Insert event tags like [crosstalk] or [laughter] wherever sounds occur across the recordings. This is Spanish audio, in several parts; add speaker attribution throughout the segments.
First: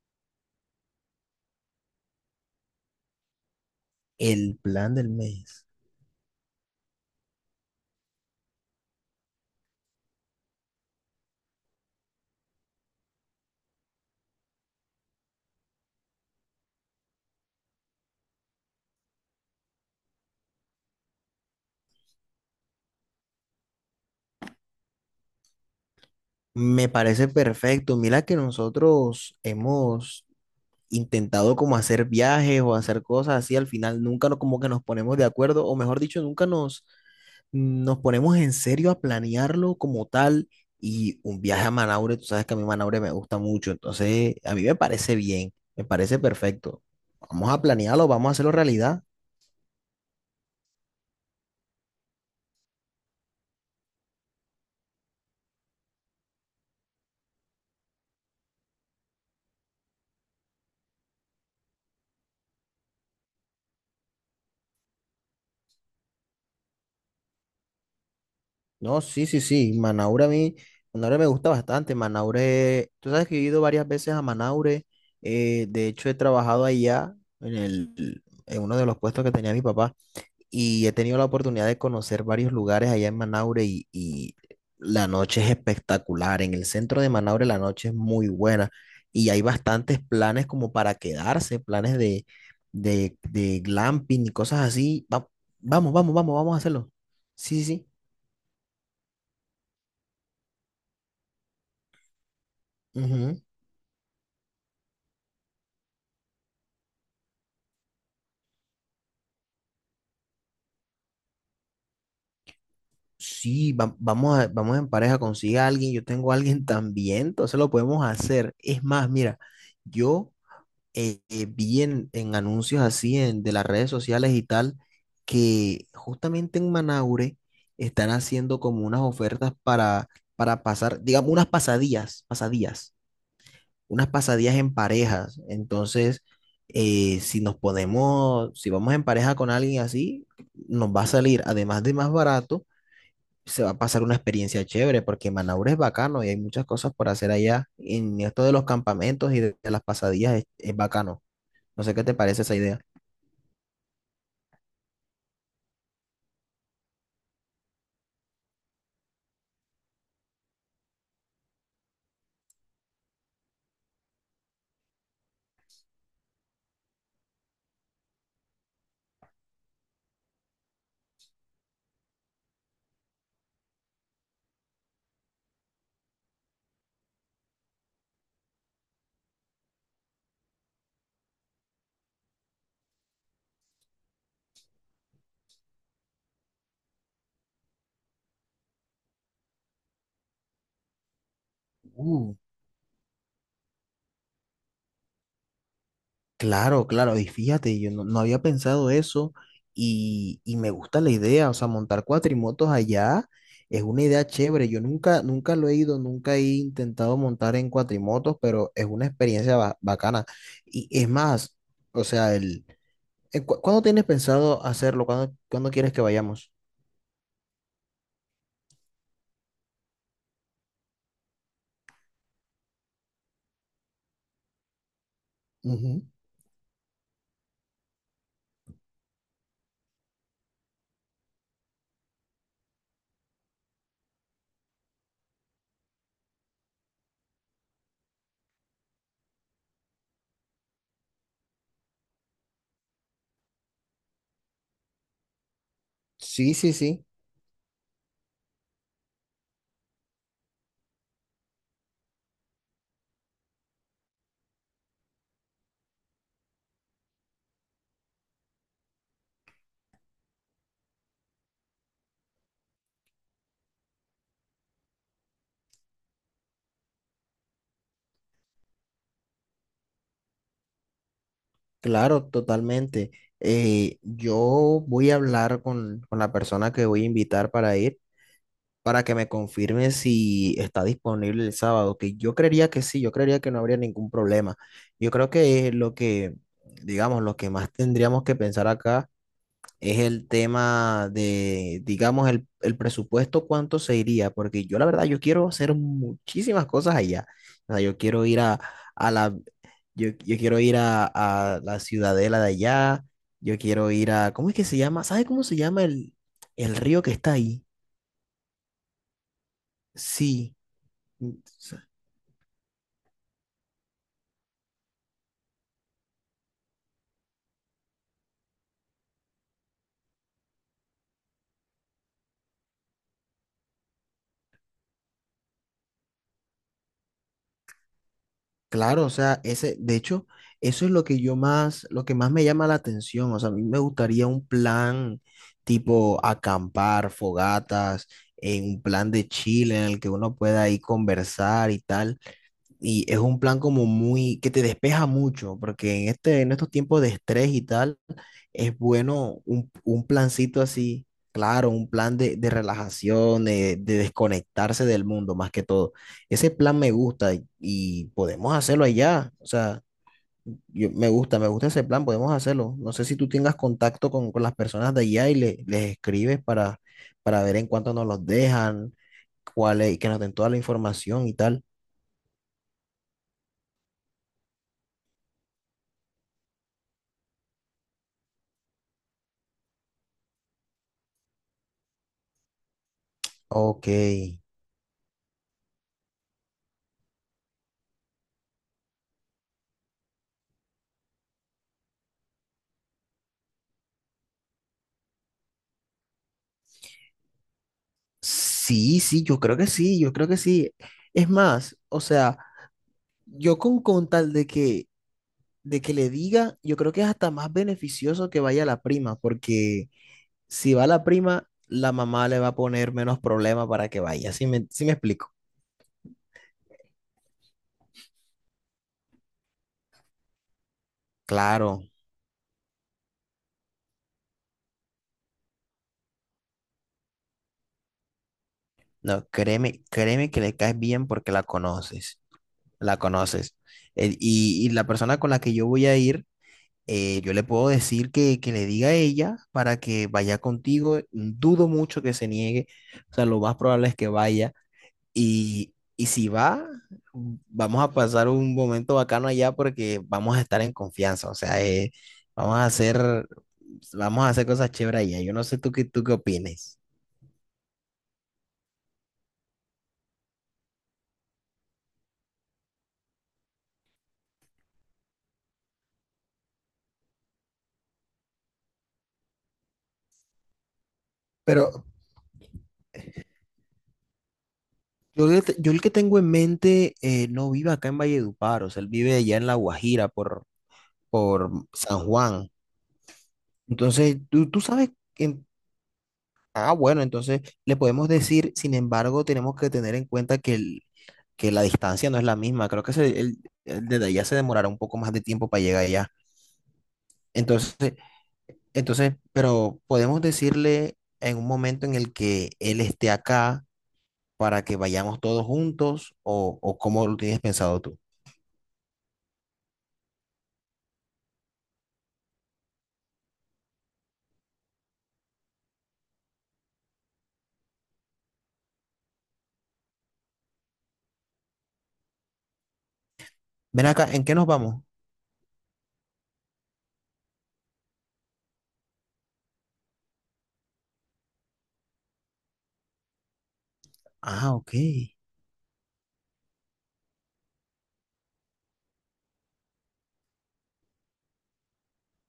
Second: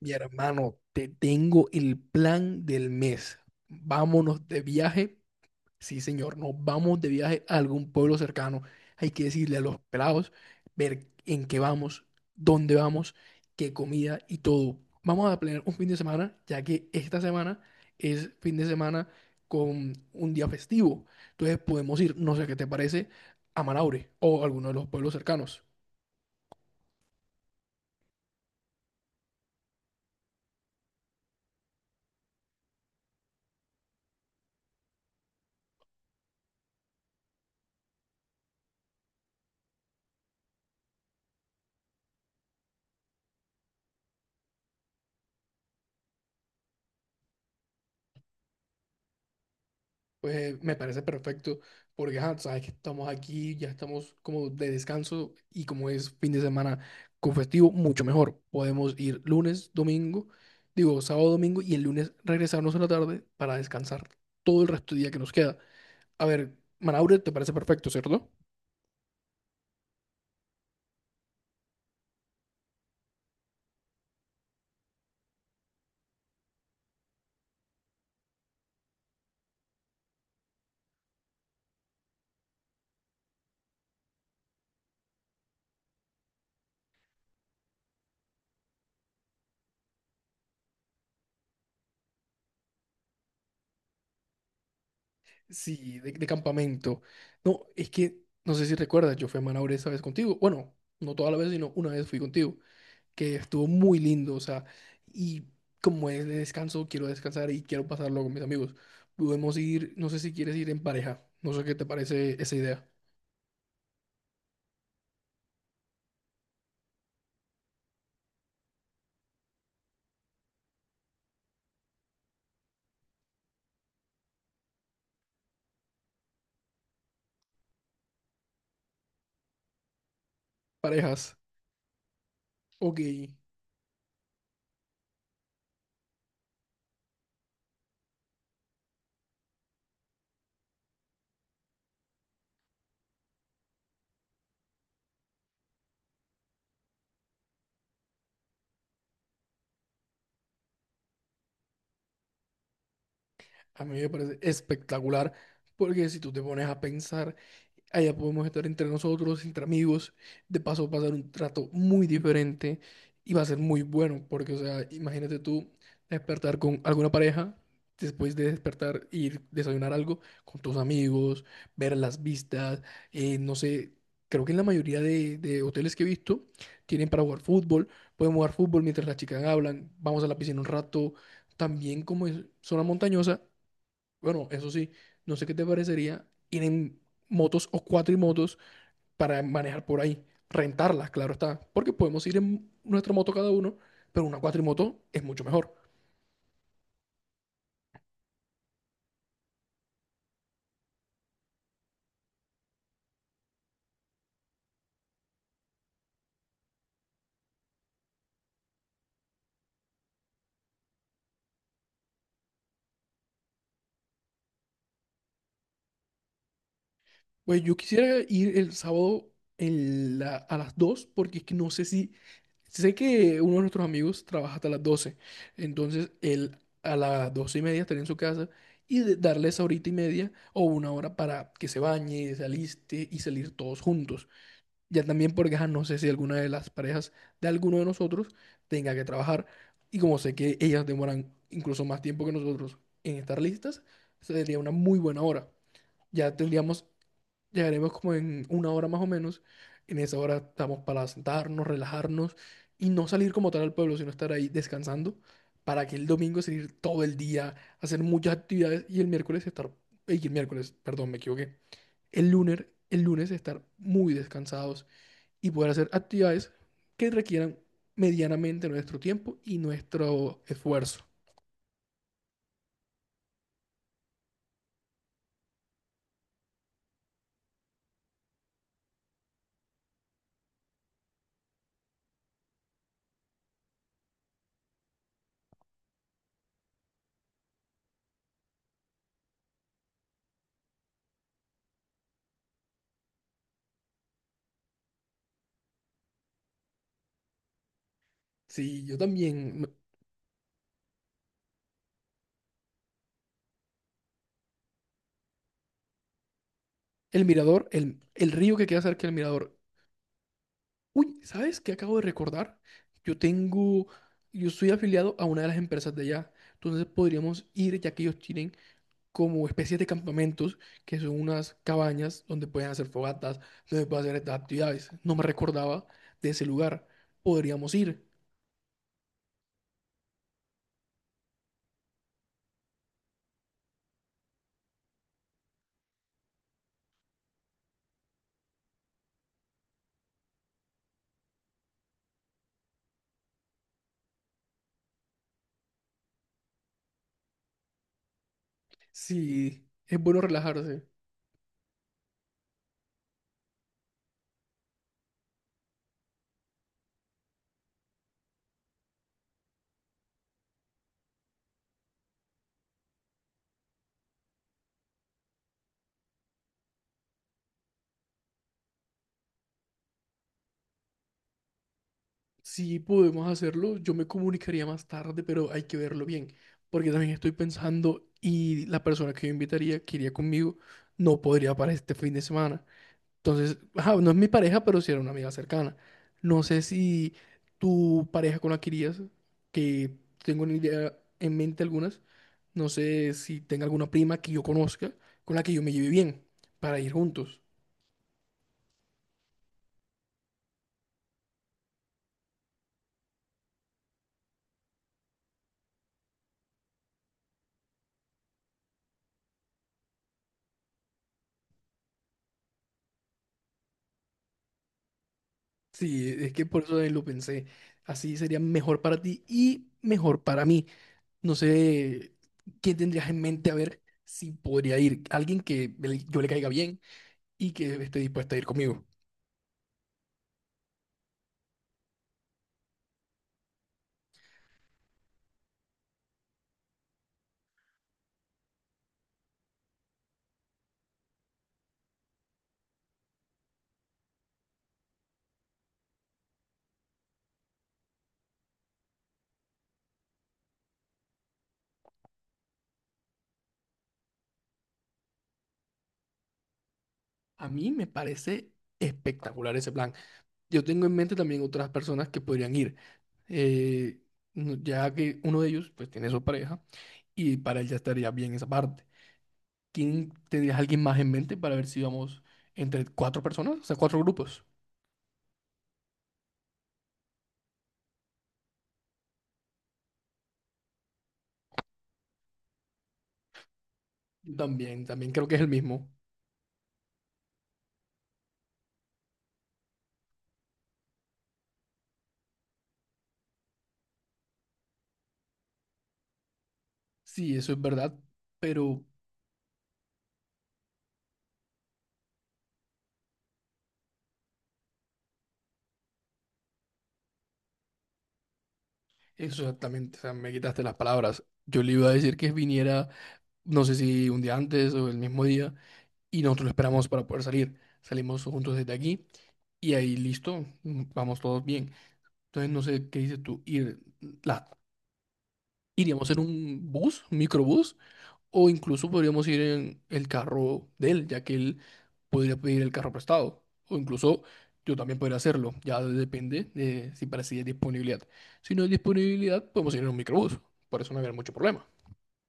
Speaker 1: Mi hermano, te tengo el plan del mes. Vámonos
Speaker 2: El
Speaker 1: de
Speaker 2: plan del
Speaker 1: viaje.
Speaker 2: mes.
Speaker 1: Sí, señor, nos vamos de viaje a algún pueblo cercano. Hay que decirle a los pelados, ver en qué vamos, dónde vamos, qué comida y todo. Vamos a planear un fin de semana, ya que esta semana es fin de semana con un día festivo. Entonces podemos ir, no sé qué te parece, a Manaure o alguno de los pueblos cercanos.
Speaker 2: Me parece perfecto. Mira que nosotros hemos intentado como hacer viajes o hacer cosas así, al final nunca no- como que nos ponemos de acuerdo, o mejor dicho, nunca nos, nos ponemos en serio a planearlo como tal. Y un viaje a Manaure, tú sabes que a mí Manaure me gusta mucho, entonces a mí me parece bien, me parece perfecto. Vamos a planearlo, vamos a hacerlo realidad.
Speaker 1: Pues me parece perfecto, porque ajá, sabes que estamos aquí, ya estamos como de descanso y como es fin de semana con festivo, mucho mejor. Podemos ir lunes, domingo, digo sábado, domingo y el lunes regresarnos a la tarde para descansar todo el resto del día que nos queda. A ver, Manaure, ¿te parece perfecto, cierto?
Speaker 2: No, sí, sí, sí. Manaure a mí, Manaure me gusta bastante. Manaure, tú sabes que he ido varias veces a Manaure. De hecho, he trabajado allá en en uno de los puestos que tenía mi papá y he tenido la oportunidad de conocer varios lugares allá en Manaure y la noche es espectacular. En el centro de Manaure la noche es muy buena y hay bastantes planes como para quedarse, planes de glamping y cosas así. Va- vamos,
Speaker 1: Sí, de,
Speaker 2: vamos,
Speaker 1: de
Speaker 2: vamos, vamos a hacerlo.
Speaker 1: campamento.
Speaker 2: Sí,
Speaker 1: No,
Speaker 2: sí.
Speaker 1: es que no sé si recuerdas, yo fui a Manaure esa vez contigo. Bueno, no toda la vez, sino una vez fui contigo, que
Speaker 2: Sí.
Speaker 1: estuvo muy lindo, o sea, y como es de descanso, quiero descansar y quiero pasarlo con mis amigos. Podemos ir, no sé si quieres ir en pareja, no sé qué te parece esa idea.
Speaker 2: Sí, vamos a, vamos en pareja, consigue a alguien, yo tengo a alguien [laughs] también, entonces lo podemos hacer. Es más, mira, yo vi en anuncios así en, de las redes sociales y tal, que justamente en Manaure están haciendo como unas ofertas para pasar, digamos,
Speaker 1: Parejas,
Speaker 2: unas pasadías, pasadías,
Speaker 1: ok,
Speaker 2: unas pasadías en parejas. Entonces, si nos ponemos, si vamos en pareja con alguien así, nos va a salir, además de más barato, se va a pasar una experiencia chévere porque Manaure es bacano y hay muchas cosas por hacer allá. En esto de los campamentos y de las pasadillas es bacano. No sé qué te parece esa idea.
Speaker 1: a mí me parece espectacular, porque si tú te pones a pensar, allá podemos estar entre nosotros, entre amigos. De paso, va a ser un trato muy diferente y va a ser muy bueno, porque, o sea, imagínate tú despertar con alguna pareja, después de despertar, ir desayunar algo con tus amigos, ver las vistas, no sé. Creo que en la mayoría de hoteles que he visto tienen para jugar fútbol. Podemos jugar fútbol mientras las chicas hablan. Vamos a la piscina un rato. También como es zona montañosa, bueno, eso sí, no sé qué te parecería ir en motos o cuatrimotos para manejar por ahí, rentarlas, claro está, porque podemos
Speaker 2: Uh,
Speaker 1: ir en nuestra moto cada uno, pero una cuatrimoto es mucho mejor.
Speaker 2: Claro, claro, y fíjate, yo no, no había pensado eso y me gusta la idea, o sea, montar cuatrimotos allá es una idea chévere, yo nunca, nunca lo he ido, nunca he intentado montar en cuatrimotos, pero es una experiencia bacana. Y es más, o sea, ¿cuándo tienes pensado hacerlo? ¿Cuándo, cuándo quieres que vayamos?
Speaker 1: Pues yo quisiera ir el sábado a las 2, porque es que no sé si, sé que uno de nuestros amigos trabaja hasta las 12,
Speaker 2: Ujú.
Speaker 1: entonces él a las 12 y media estaría en su casa y darle esa horita y media o una hora para que se bañe, se aliste y salir todos juntos. Ya también porque ajá, no sé si alguna de las parejas de alguno de nosotros tenga que trabajar. Y como sé que ellas demoran incluso más tiempo que nosotros en estar listas, sería una muy buena hora. Ya
Speaker 2: Sí, sí,
Speaker 1: tendríamos,
Speaker 2: sí,
Speaker 1: llegaremos como en una hora más o menos. En esa hora estamos para sentarnos, relajarnos y no salir como tal al pueblo, sino estar ahí descansando para que el domingo salir todo el día, hacer muchas actividades y el miércoles estar, y el miércoles, perdón, me equivoqué. El lunes estar muy descansados y poder hacer actividades que requieran medianamente nuestro tiempo y nuestro esfuerzo.
Speaker 2: claro, totalmente. Yo voy a hablar con la persona que voy a invitar para ir, para que me confirme si está disponible el sábado, que yo creería que sí, yo creería que no habría ningún problema. Yo creo que es lo que, digamos, lo que más tendríamos que pensar acá es el tema de, digamos, el presupuesto, cuánto se iría, porque yo la verdad, yo quiero hacer muchísimas cosas allá. O sea, yo quiero ir
Speaker 1: Sí, yo
Speaker 2: a la,
Speaker 1: también.
Speaker 2: yo, yo quiero ir a la ciudadela de allá, yo quiero ir a, ¿cómo es que se llama? ¿Sabe cómo se llama el río que
Speaker 1: El
Speaker 2: está ahí?
Speaker 1: mirador, el río que queda cerca del mirador.
Speaker 2: Sí.
Speaker 1: Uy,
Speaker 2: Mm.
Speaker 1: ¿sabes qué acabo de recordar? Yo tengo, yo soy afiliado a una de las empresas de allá. Entonces podríamos ir, ya que ellos tienen como especies de campamentos, que son unas cabañas donde pueden hacer fogatas, donde pueden hacer estas actividades. No me recordaba de ese lugar. Podríamos ir.
Speaker 2: Claro, o sea, ese, de hecho, eso es lo que yo más, lo que más me llama la atención. O sea, a mí me gustaría un plan tipo acampar, fogatas, un plan de Chile en el que uno pueda ahí conversar y tal. Y es un plan como muy, que te despeja mucho, porque en este, en estos tiempos de estrés y tal, es bueno
Speaker 1: Sí, es
Speaker 2: un
Speaker 1: bueno
Speaker 2: plancito
Speaker 1: relajarse.
Speaker 2: así, claro, un plan de relajación, de desconectarse del mundo más que todo. Ese plan me gusta y podemos hacerlo allá. O sea, yo, me gusta ese plan, podemos hacerlo. No sé si tú tengas contacto con las personas de allá y les escribes para ver en cuánto nos los dejan, cuál es, que nos den toda la información y tal.
Speaker 1: Si podemos hacerlo, yo me comunicaría más tarde, pero hay que verlo bien, porque también estoy pensando y la persona que yo invitaría, que iría conmigo, no podría para este fin de semana. Entonces,
Speaker 2: Ok.
Speaker 1: ajá, no es mi pareja, pero sí era una amiga cercana. No sé si tu pareja con la que irías, que tengo una idea en mente algunas, no sé si tenga alguna prima que yo conozca con la que yo me lleve bien para ir juntos.
Speaker 2: Sí, sí, yo creo que sí, yo creo que sí. Es más, o sea, yo con tal de que le diga, yo creo que es hasta más beneficioso que vaya la prima, porque si va la prima, la mamá le va a poner menos problema para que vaya. Sí me explico?
Speaker 1: Sí, es que por eso también lo pensé. Así sería mejor para ti y mejor para mí. No
Speaker 2: Claro,
Speaker 1: sé quién tendrías en mente a ver si podría ir. Alguien que yo le caiga bien y que esté dispuesta a ir conmigo.
Speaker 2: no, créeme, créeme que le caes bien porque la conoces, la conoces. Y la persona con la que yo voy a ir, yo le puedo decir que le diga a ella para que vaya contigo. Dudo mucho que se niegue. O sea, lo más probable es que vaya. Y si va, vamos a pasar un momento bacano allá porque vamos a estar en confianza. O sea, vamos a hacer, vamos a hacer cosas chéveres allá. Yo no sé tú qué opines.
Speaker 1: A mí me parece espectacular ese plan. Yo tengo en mente también otras personas que podrían ir. eh, ya que uno de ellos pues tiene su pareja y para él ya estaría bien esa parte. ¿Quién tendrías alguien más en mente para ver si
Speaker 2: Pero
Speaker 1: vamos entre cuatro personas? O sea, cuatro grupos.
Speaker 2: yo, yo el que tengo en mente no vive acá en Valledupar. O sea, él vive allá en La Guajira por San Juan. Entonces,
Speaker 1: Yo
Speaker 2: tú
Speaker 1: también,
Speaker 2: sabes
Speaker 1: también creo que es
Speaker 2: en.
Speaker 1: el mismo.
Speaker 2: Ah, bueno, entonces le podemos decir, sin embargo, tenemos que tener en cuenta que, que la distancia no es la misma. Creo que el desde allá se demorará un poco más de tiempo para llegar allá.
Speaker 1: Sí, eso es
Speaker 2: Entonces,
Speaker 1: verdad. Pero
Speaker 2: entonces, pero podemos decirle en un momento en el que él esté acá para que vayamos todos juntos o cómo lo tienes pensado tú.
Speaker 1: exactamente, o sea, me quitaste las palabras. Yo le iba a decir que viniera, no sé si un día antes o el mismo día, y nosotros lo esperamos para poder salir. Salimos juntos desde aquí y ahí listo, mm, vamos todos bien. Entonces no sé qué dices tú, ir,
Speaker 2: Ven acá, ¿en qué nos
Speaker 1: la,
Speaker 2: vamos?
Speaker 1: iríamos en un bus, un microbús. O incluso podríamos ir en el carro de él, ya que él podría pedir el carro prestado. O incluso
Speaker 2: Ah, ok.
Speaker 1: yo también podría hacerlo. Ya depende de si para sí hay disponibilidad. Si no hay disponibilidad, podemos ir en un microbús. Por eso no habrá mucho problema.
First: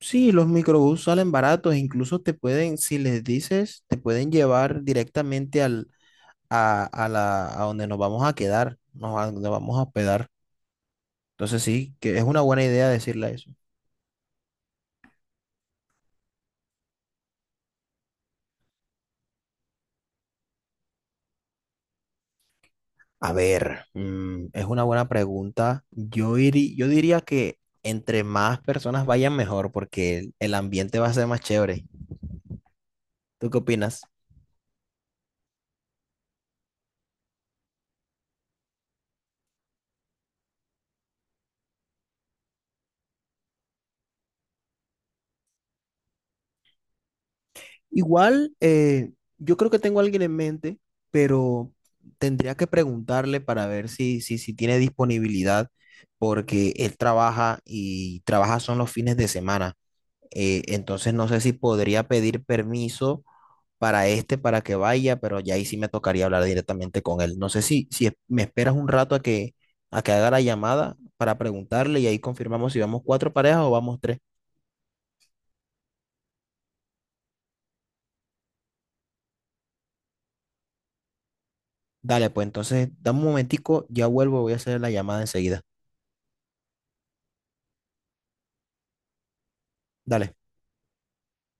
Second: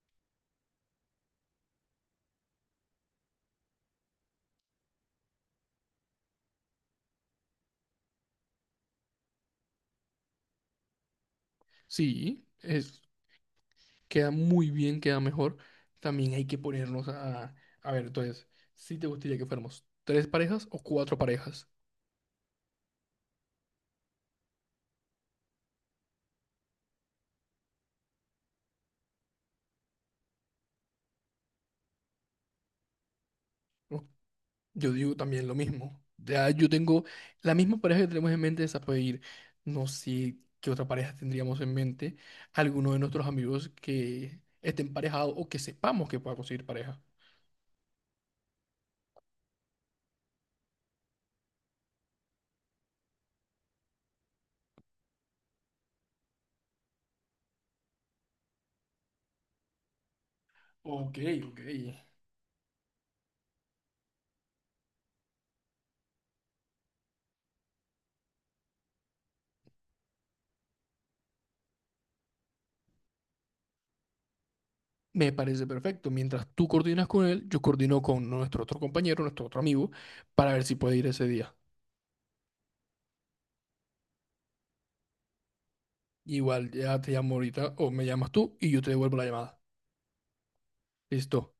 Speaker 2: Sí, los microbús salen baratos, incluso te pueden, si les dices, te pueden llevar directamente a donde nos vamos a quedar, nos, a donde vamos a hospedar. Entonces sí, que es una
Speaker 1: Sí,
Speaker 2: buena idea
Speaker 1: es,
Speaker 2: decirle eso.
Speaker 1: queda muy bien, queda mejor. También hay que ponernos a... A ver, entonces, ¿si te gustaría que fuéramos tres parejas o cuatro parejas?
Speaker 2: A ver, mm, es una buena pregunta. Yo, yo diría que entre más personas vayan mejor porque el ambiente va a ser más chévere. ¿Tú qué opinas?
Speaker 1: Yo digo también lo mismo. Ya yo tengo la misma pareja que tenemos en mente, esa puede ir. No sé qué otra pareja tendríamos en mente. Alguno de nuestros amigos que esté emparejado o que sepamos que pueda conseguir pareja.
Speaker 2: Igual, yo creo que tengo a alguien en mente, pero tendría que preguntarle para ver si tiene disponibilidad porque él trabaja y trabaja son los fines de semana. Entonces
Speaker 1: Ok,
Speaker 2: no sé si
Speaker 1: ok.
Speaker 2: podría pedir permiso para este, para que vaya, pero ya ahí sí me tocaría hablar directamente con él. No sé si, si es- me esperas un rato a que haga la llamada para preguntarle y ahí confirmamos si vamos cuatro parejas o vamos tres.
Speaker 1: Me parece perfecto. Mientras tú coordinas con él, yo coordino con nuestro otro compañero, nuestro otro amigo, para ver si puede ir ese día.
Speaker 2: Dale, pues entonces dame un momentico, ya vuelvo, voy a hacer la llamada enseguida.
Speaker 1: Igual ya te llamo ahorita o me llamas tú y yo te devuelvo la llamada.
Speaker 2: Dale.
Speaker 1: Listo.